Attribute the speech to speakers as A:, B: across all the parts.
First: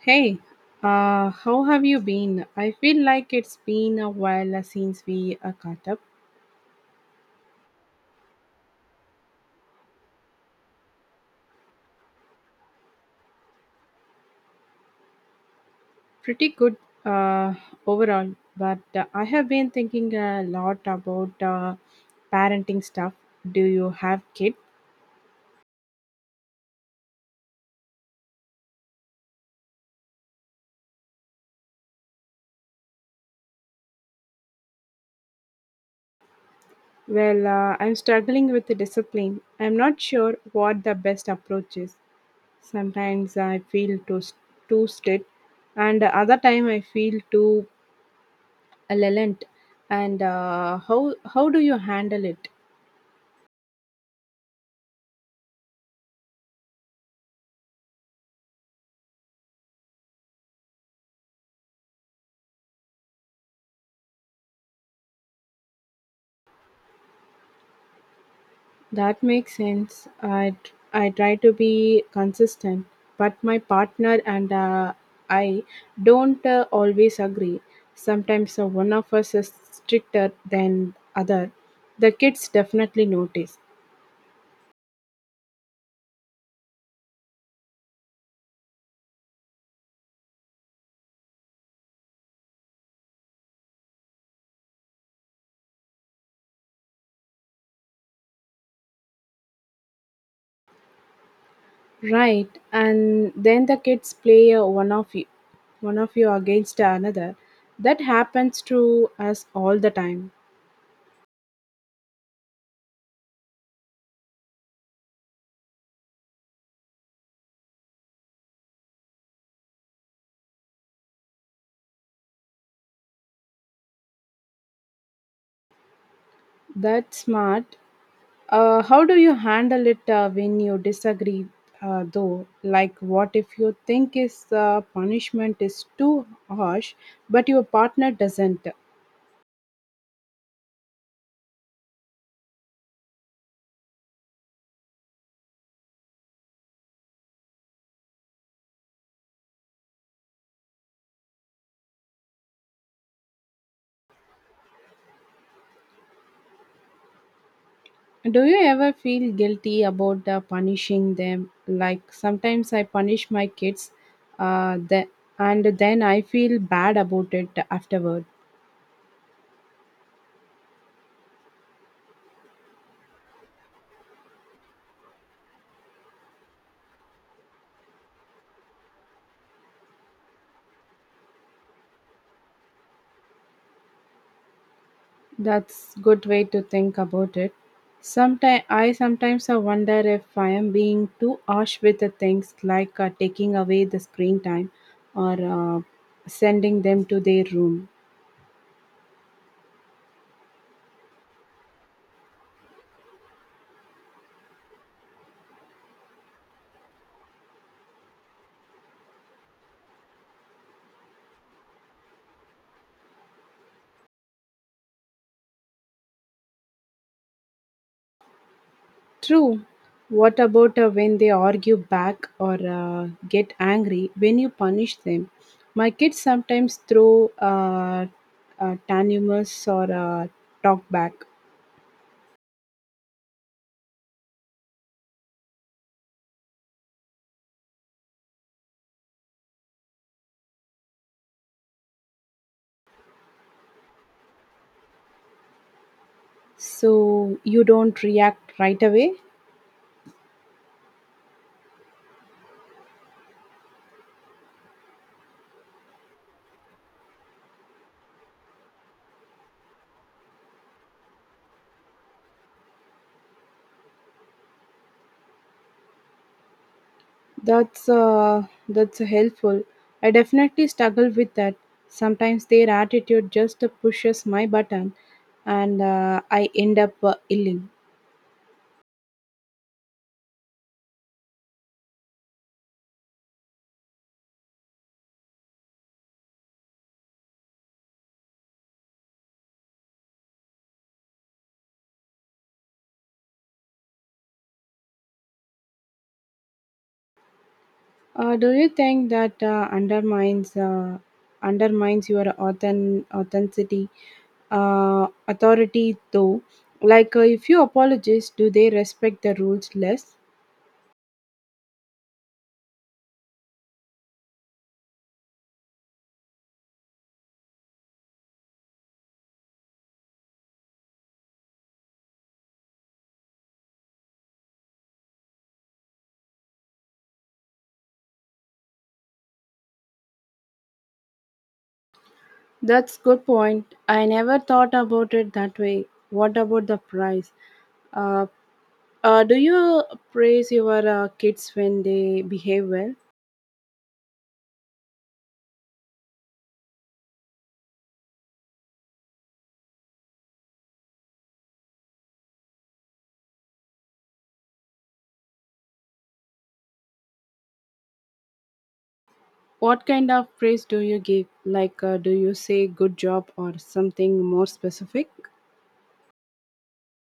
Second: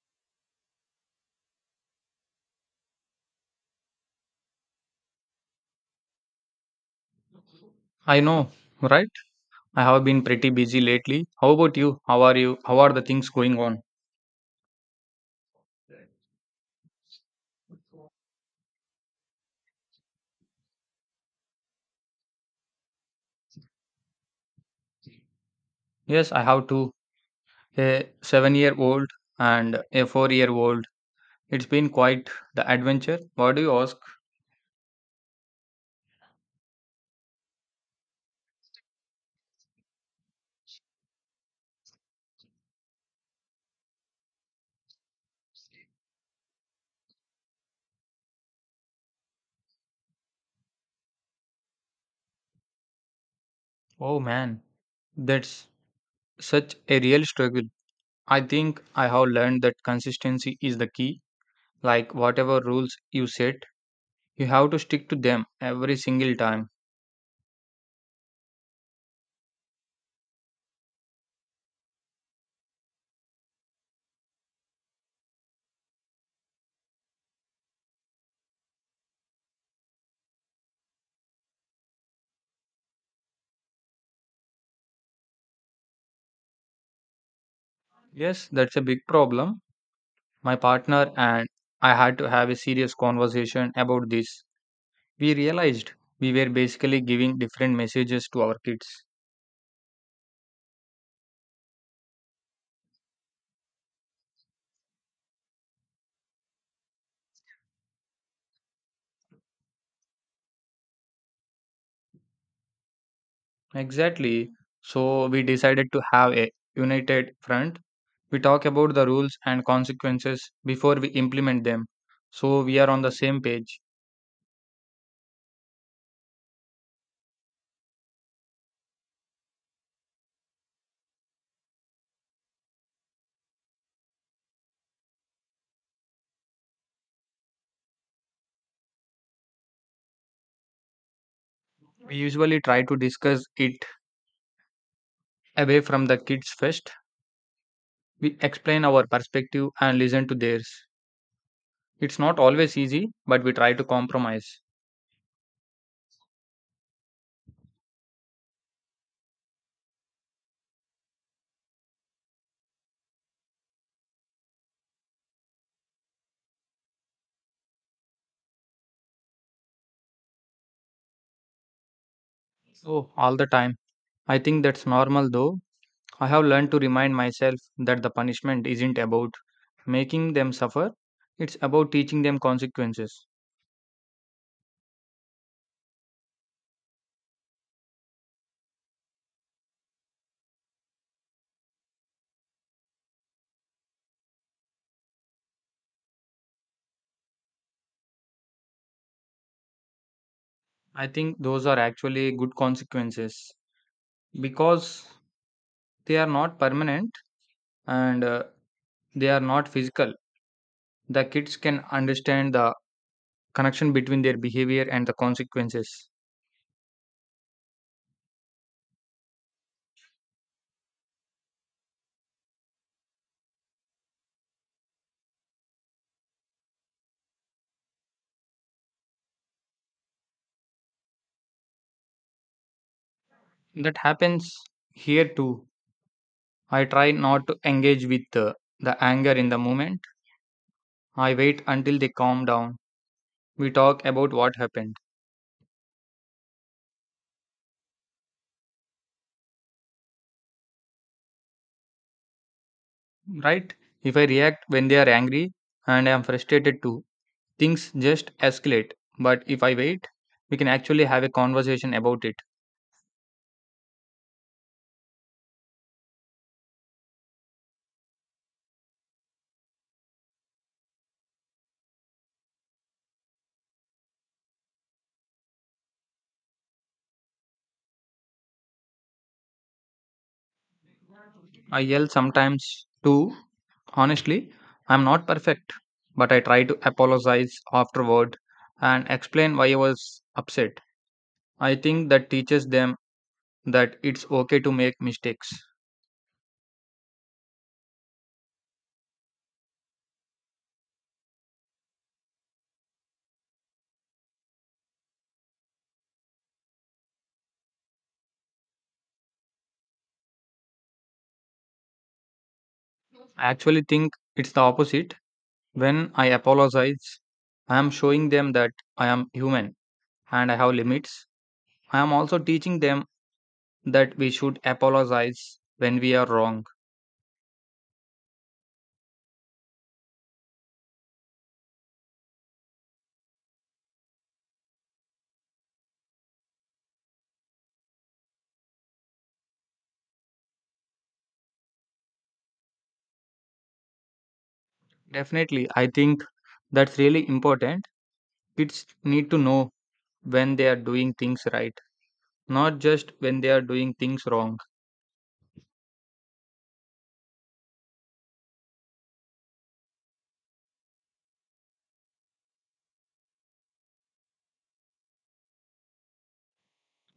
A: Hey, how have you been? I feel like it's been a while since we caught up.
B: I know, right? I have been pretty busy lately. How about you? How are the things going on?
A: Pretty good uh, overall, but I have been thinking a lot about parenting stuff. Do you have kids?
B: Yes, I have two, a 7 year old and a 4 year old. It's been quite the adventure. What do you ask?
A: Well, I'm struggling with the discipline. I'm not sure what the best approach is. Sometimes I feel too strict, and other time I feel too lenient. And how do you handle it?
B: Oh man, that's such a real struggle. I think I have learned that consistency is the key. Like whatever rules you set, you have to stick to them every single time.
A: That makes sense. I try to be consistent, but my partner and I don't always agree. Sometimes one of us is stricter than other. The kids definitely notice,
B: Yes, that's a big problem. My partner and I had to have a serious conversation about this. We realized we were basically giving different messages to our kids.
A: right? And then the kids play one of you against another. That happens to us all the time.
B: Exactly. So we decided to have a united front. We talk about the rules and consequences before we implement them. So we are on the same page.
A: That's smart. How do you handle it when you disagree, though? Like, what if you think is punishment is too harsh, but your partner doesn't?
B: We usually try to discuss it away from the kids first. We explain our perspective and listen to theirs. It's not always easy, but we try to compromise.
A: Do you ever feel guilty about punishing them? Like, sometimes I punish my kids, uh, the, and then I feel bad about it afterward.
B: So all the time. I think that's normal though. I have learned to remind myself that the punishment isn't about making them suffer, it's about teaching them consequences.
A: That's good way to think about it. Sometimes I wonder if I am being too harsh with the things like taking away the screen time or sending them to their room.
B: I think those are actually good consequences because they are not permanent and they are not physical. The kids can understand the connection between their behavior and the consequences.
A: True. What about when they argue back or get angry when you punish them? My kids sometimes throw tantrums or talk back.
B: That happens here too. I try not to engage with the anger in the moment. I wait until they calm down. We talk about what happened.
A: So you don't react right away.
B: Right? If I react when they are angry and I am frustrated too, things just escalate. But if I wait, we can actually have a conversation about it.
A: That's helpful. I definitely struggle with that. Sometimes their attitude just pushes my button, and I end up illing.
B: I yell sometimes too. Honestly, I'm not perfect, but I try to apologize afterward and explain why I was upset. I think that teaches them that it's okay to make mistakes.
A: Do you think that undermines your authenticity, authority though? Like if you apologize, do they respect the rules less?
B: I actually think it's the opposite. When I apologize, I am showing them that I am human and I have limits. I am also teaching them that we should apologize when we are wrong.
A: That's good point. I never thought about it that way. What about the price? Uh, do you praise your kids when they behave well?
B: Definitely, I think that's really important. Kids need to know when they are doing things right, not just when they are doing things wrong.
A: What kind of praise do you give? Like, do you say good job or something more specific?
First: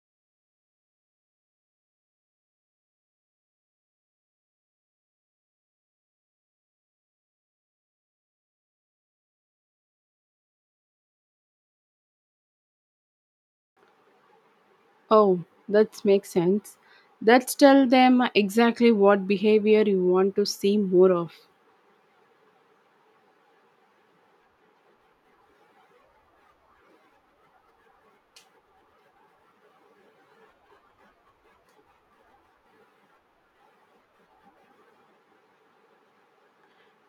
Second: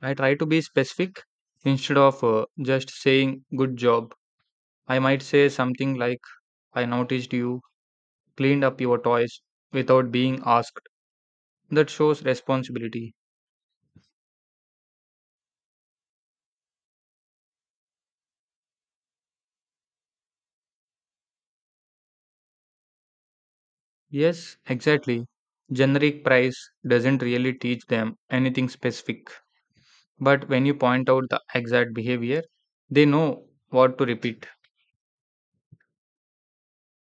B: I try to be specific instead of just saying good job. I might say something like, I noticed you cleaned up your toys without being asked. That shows responsibility.
A: Oh, that makes sense. That's tell them exactly what behavior you want to see more of.
B: Yes, exactly. Generic praise doesn't really teach them anything specific. But when you point out the exact behavior, they know what to repeat.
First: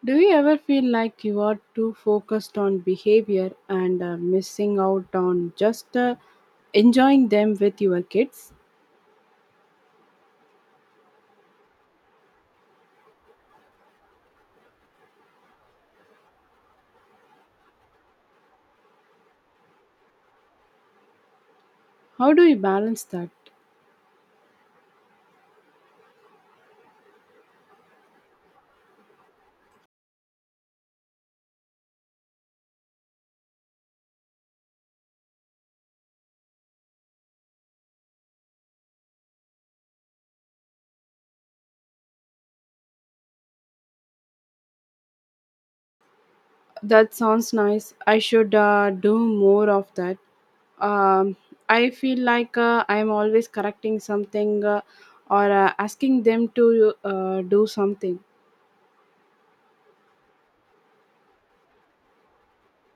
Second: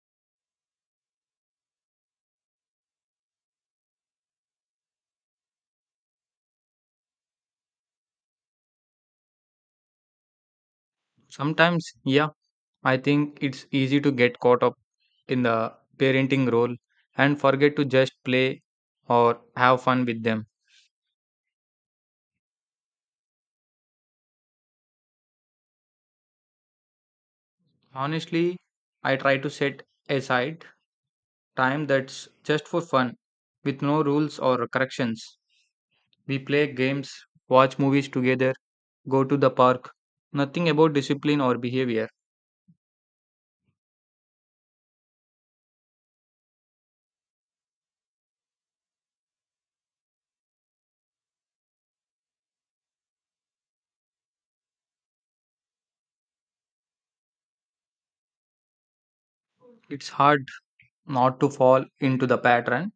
A: Do you ever feel like you are too focused on behavior and missing out on just enjoying them with your kids?
B: Sometimes, yeah, I think it's easy to get caught up in the parenting role and forget to just play or have fun with them.
A: How do you balance that?
B: Honestly, I try to set aside time that's just for fun with no rules or corrections. We play games, watch movies together, go to the park. Nothing about discipline or behavior.
A: That sounds nice. I should do more of that. Um, I feel like I'm always correcting something or asking them to do something.
B: It's hard not to fall into the pattern.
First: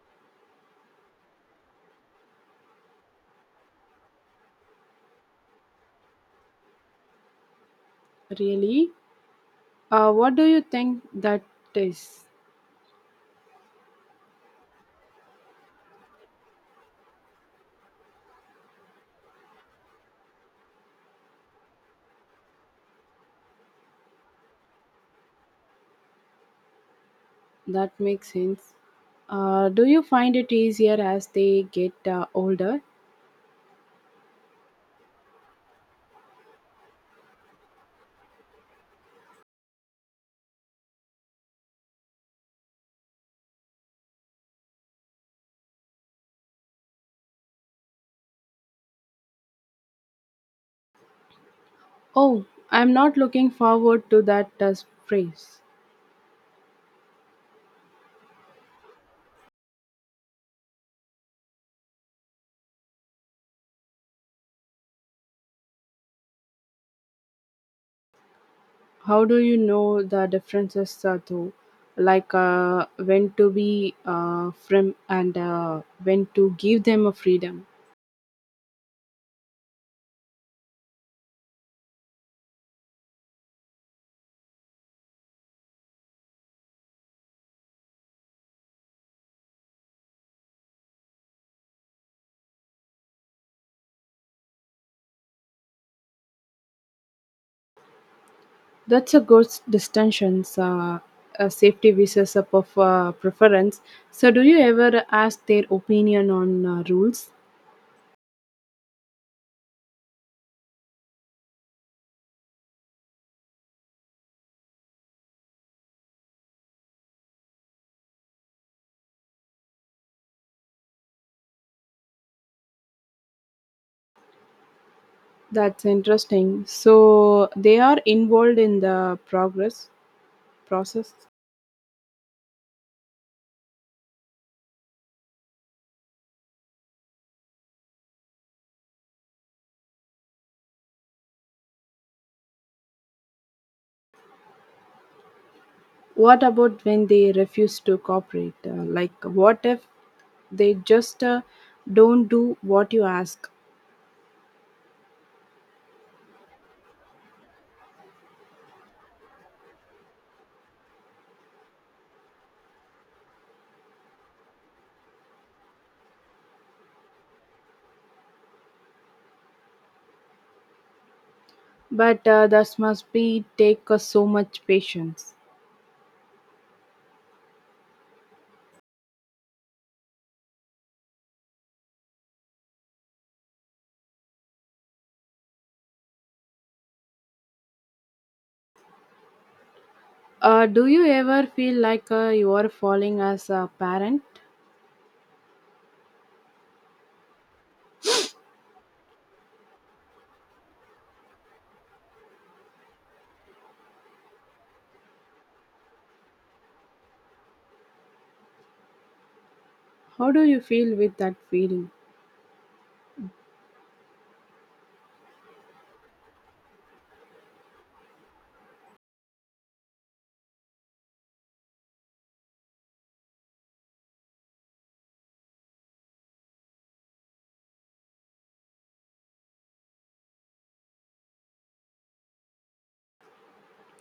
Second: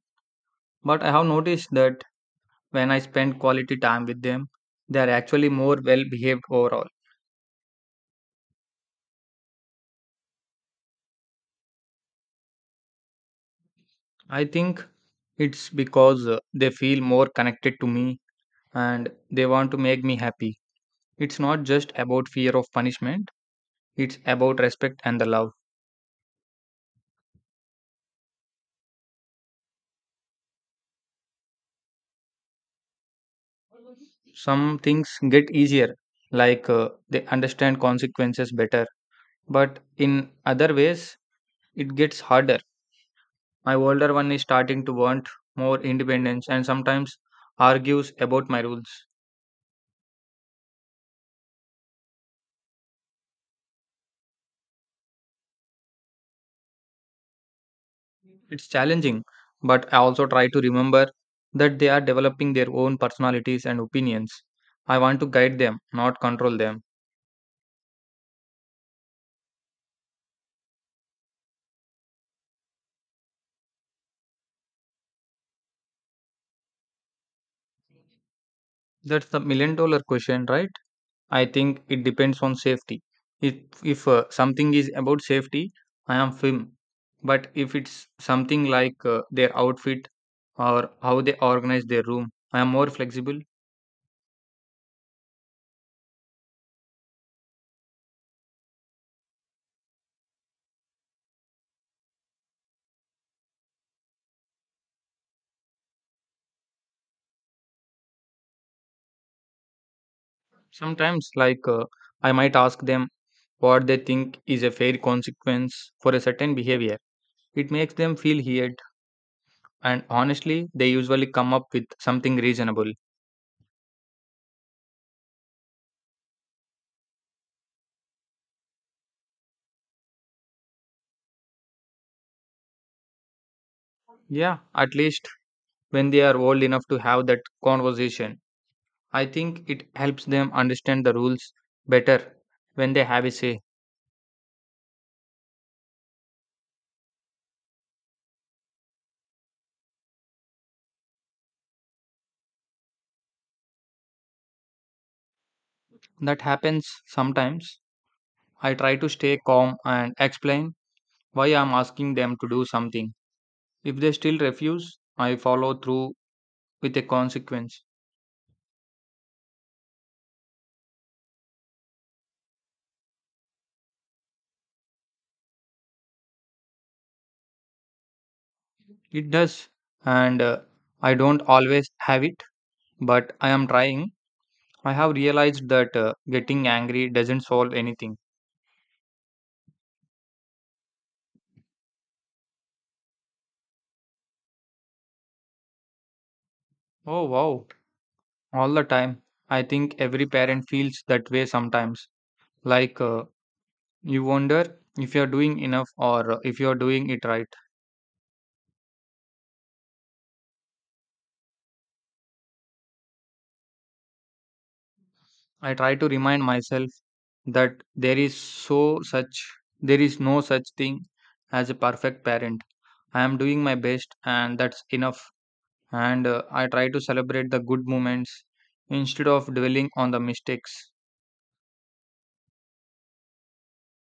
B: But I have noticed that when I spend quality time with them, they are actually more well behaved overall.
A: Really? What do you think that is?
B: I think it's because they feel more connected to me and they want to make me happy. It's not just about fear of punishment, it's about respect and the love.
A: That makes sense. Do you find it easier as they get older?
B: Some things get easier, like they understand consequences better, but in other ways, it gets harder. My older one is starting to want more independence and sometimes argues about my rules.
A: Oh, I'm not looking forward to that phrase.
B: It's challenging, but I also try to remember that they are developing their own personalities and opinions. I want to guide them, not control them.
A: How do you know the differences though? Like when to be firm and when to give them a freedom.
B: That's the million dollar question, right? I think it depends on safety. If if something is about safety, I am firm. But if it's something like their outfit or how they organize their room, I am more flexible.
A: That's a good distinction. A safety versus a preference. So, do you ever ask their opinion on rules?
B: Sometimes, like I might ask them what they think is a fair consequence for a certain behavior. It makes them feel heard, and honestly, they usually come up with something reasonable.
A: That's interesting. So, they are involved in the progress process.
B: Yeah, at least when they are old enough to have that conversation. I think it helps them understand the rules better when they have a say.
A: What about when they refuse to cooperate? Like, what if they just don't do what you ask?
B: That happens sometimes. I try to stay calm and explain why I'm asking them to do something. If they still refuse, I follow through with a consequence.
A: But that must be take so much patience.
B: It does, and I don't always have it, but I am trying. I have realized that getting angry doesn't solve anything.
A: Do you ever feel like you are falling as a parent?
B: Oh, wow. All the time. I think every parent feels that way sometimes. Like, you wonder if you're doing enough or if you're doing it right.
A: How do you feel with that feeling?
B: I try to remind myself that there is no such thing as a perfect parent. I am doing my best and that's enough. And I try to celebrate the good moments instead of dwelling on the mistakes.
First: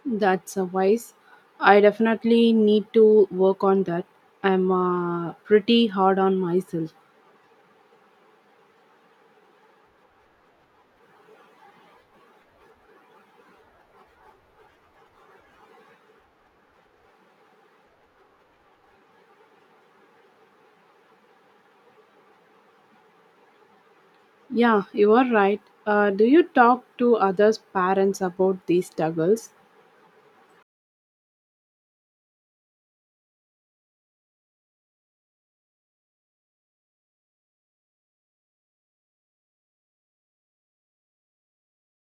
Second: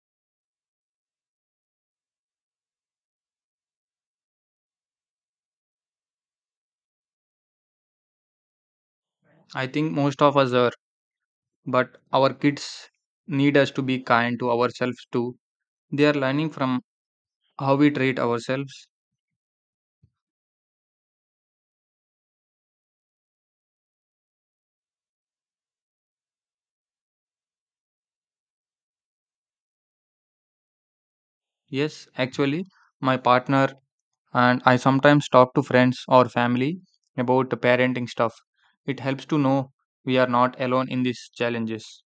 A: That's a wise. I definitely need to work on that. I'm pretty hard on myself.
B: I think most of us are. But our kids need us to be kind to ourselves too. They are learning from how we treat ourselves.
A: Yeah, you are right. Do you talk to others' parents about these struggles?
B: Yes, actually, my partner and I sometimes talk to friends or family about the parenting stuff. It helps to know we are not alone in these challenges.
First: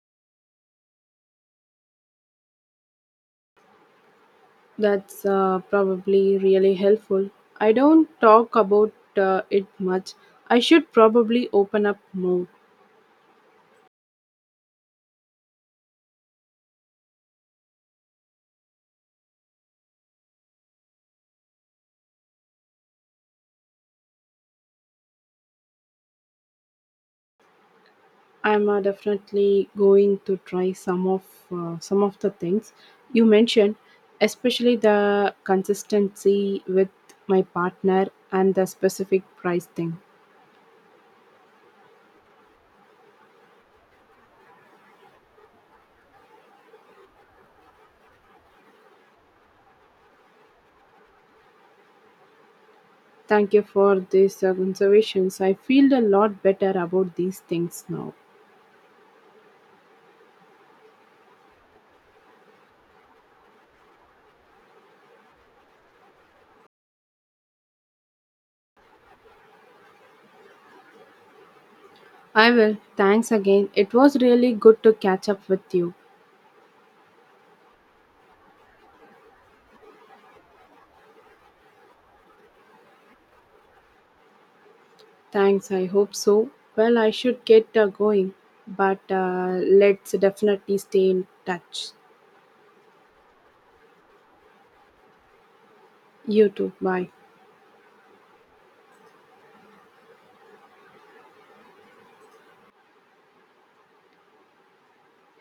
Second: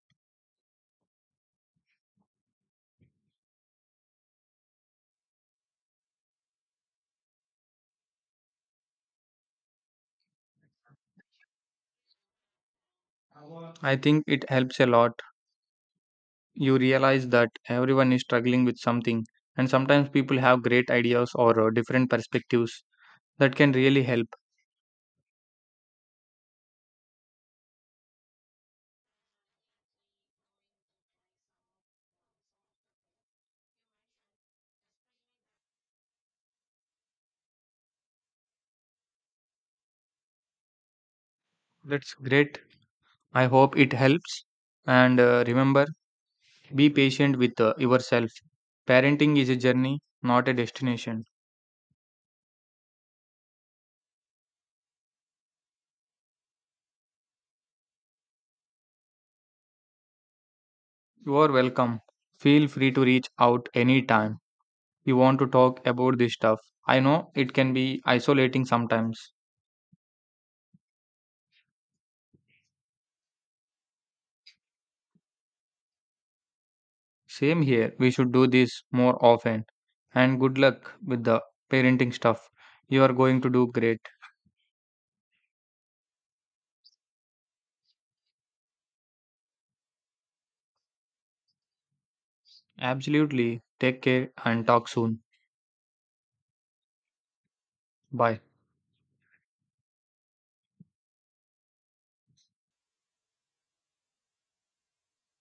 A: That's probably really helpful. I don't talk about it much. I should probably open up more.
B: I think it helps a lot. You realize that everyone is struggling with something, and sometimes people have great ideas or different perspectives that can really help.
A: I'm definitely going to try some of the things you mentioned, especially the consistency with my partner and the specific price thing.
B: That's great. I hope it helps. And remember, be patient with yourself. Parenting is a journey, not a destination.
A: Thank you for these observations. I feel a lot better about these things now.
B: You are welcome. Feel free to reach out anytime you want to talk about this stuff. I know it can be isolating sometimes.
A: I will. Thanks again. It was really good to catch up with you.
B: Same here, we should do this more often. And good luck with the parenting stuff. You are going to do great.
A: Thanks, I hope so. Well, I should get going, but let's definitely stay in touch.
B: Absolutely. Take care and talk soon.
A: You too. Bye.
B: Bye.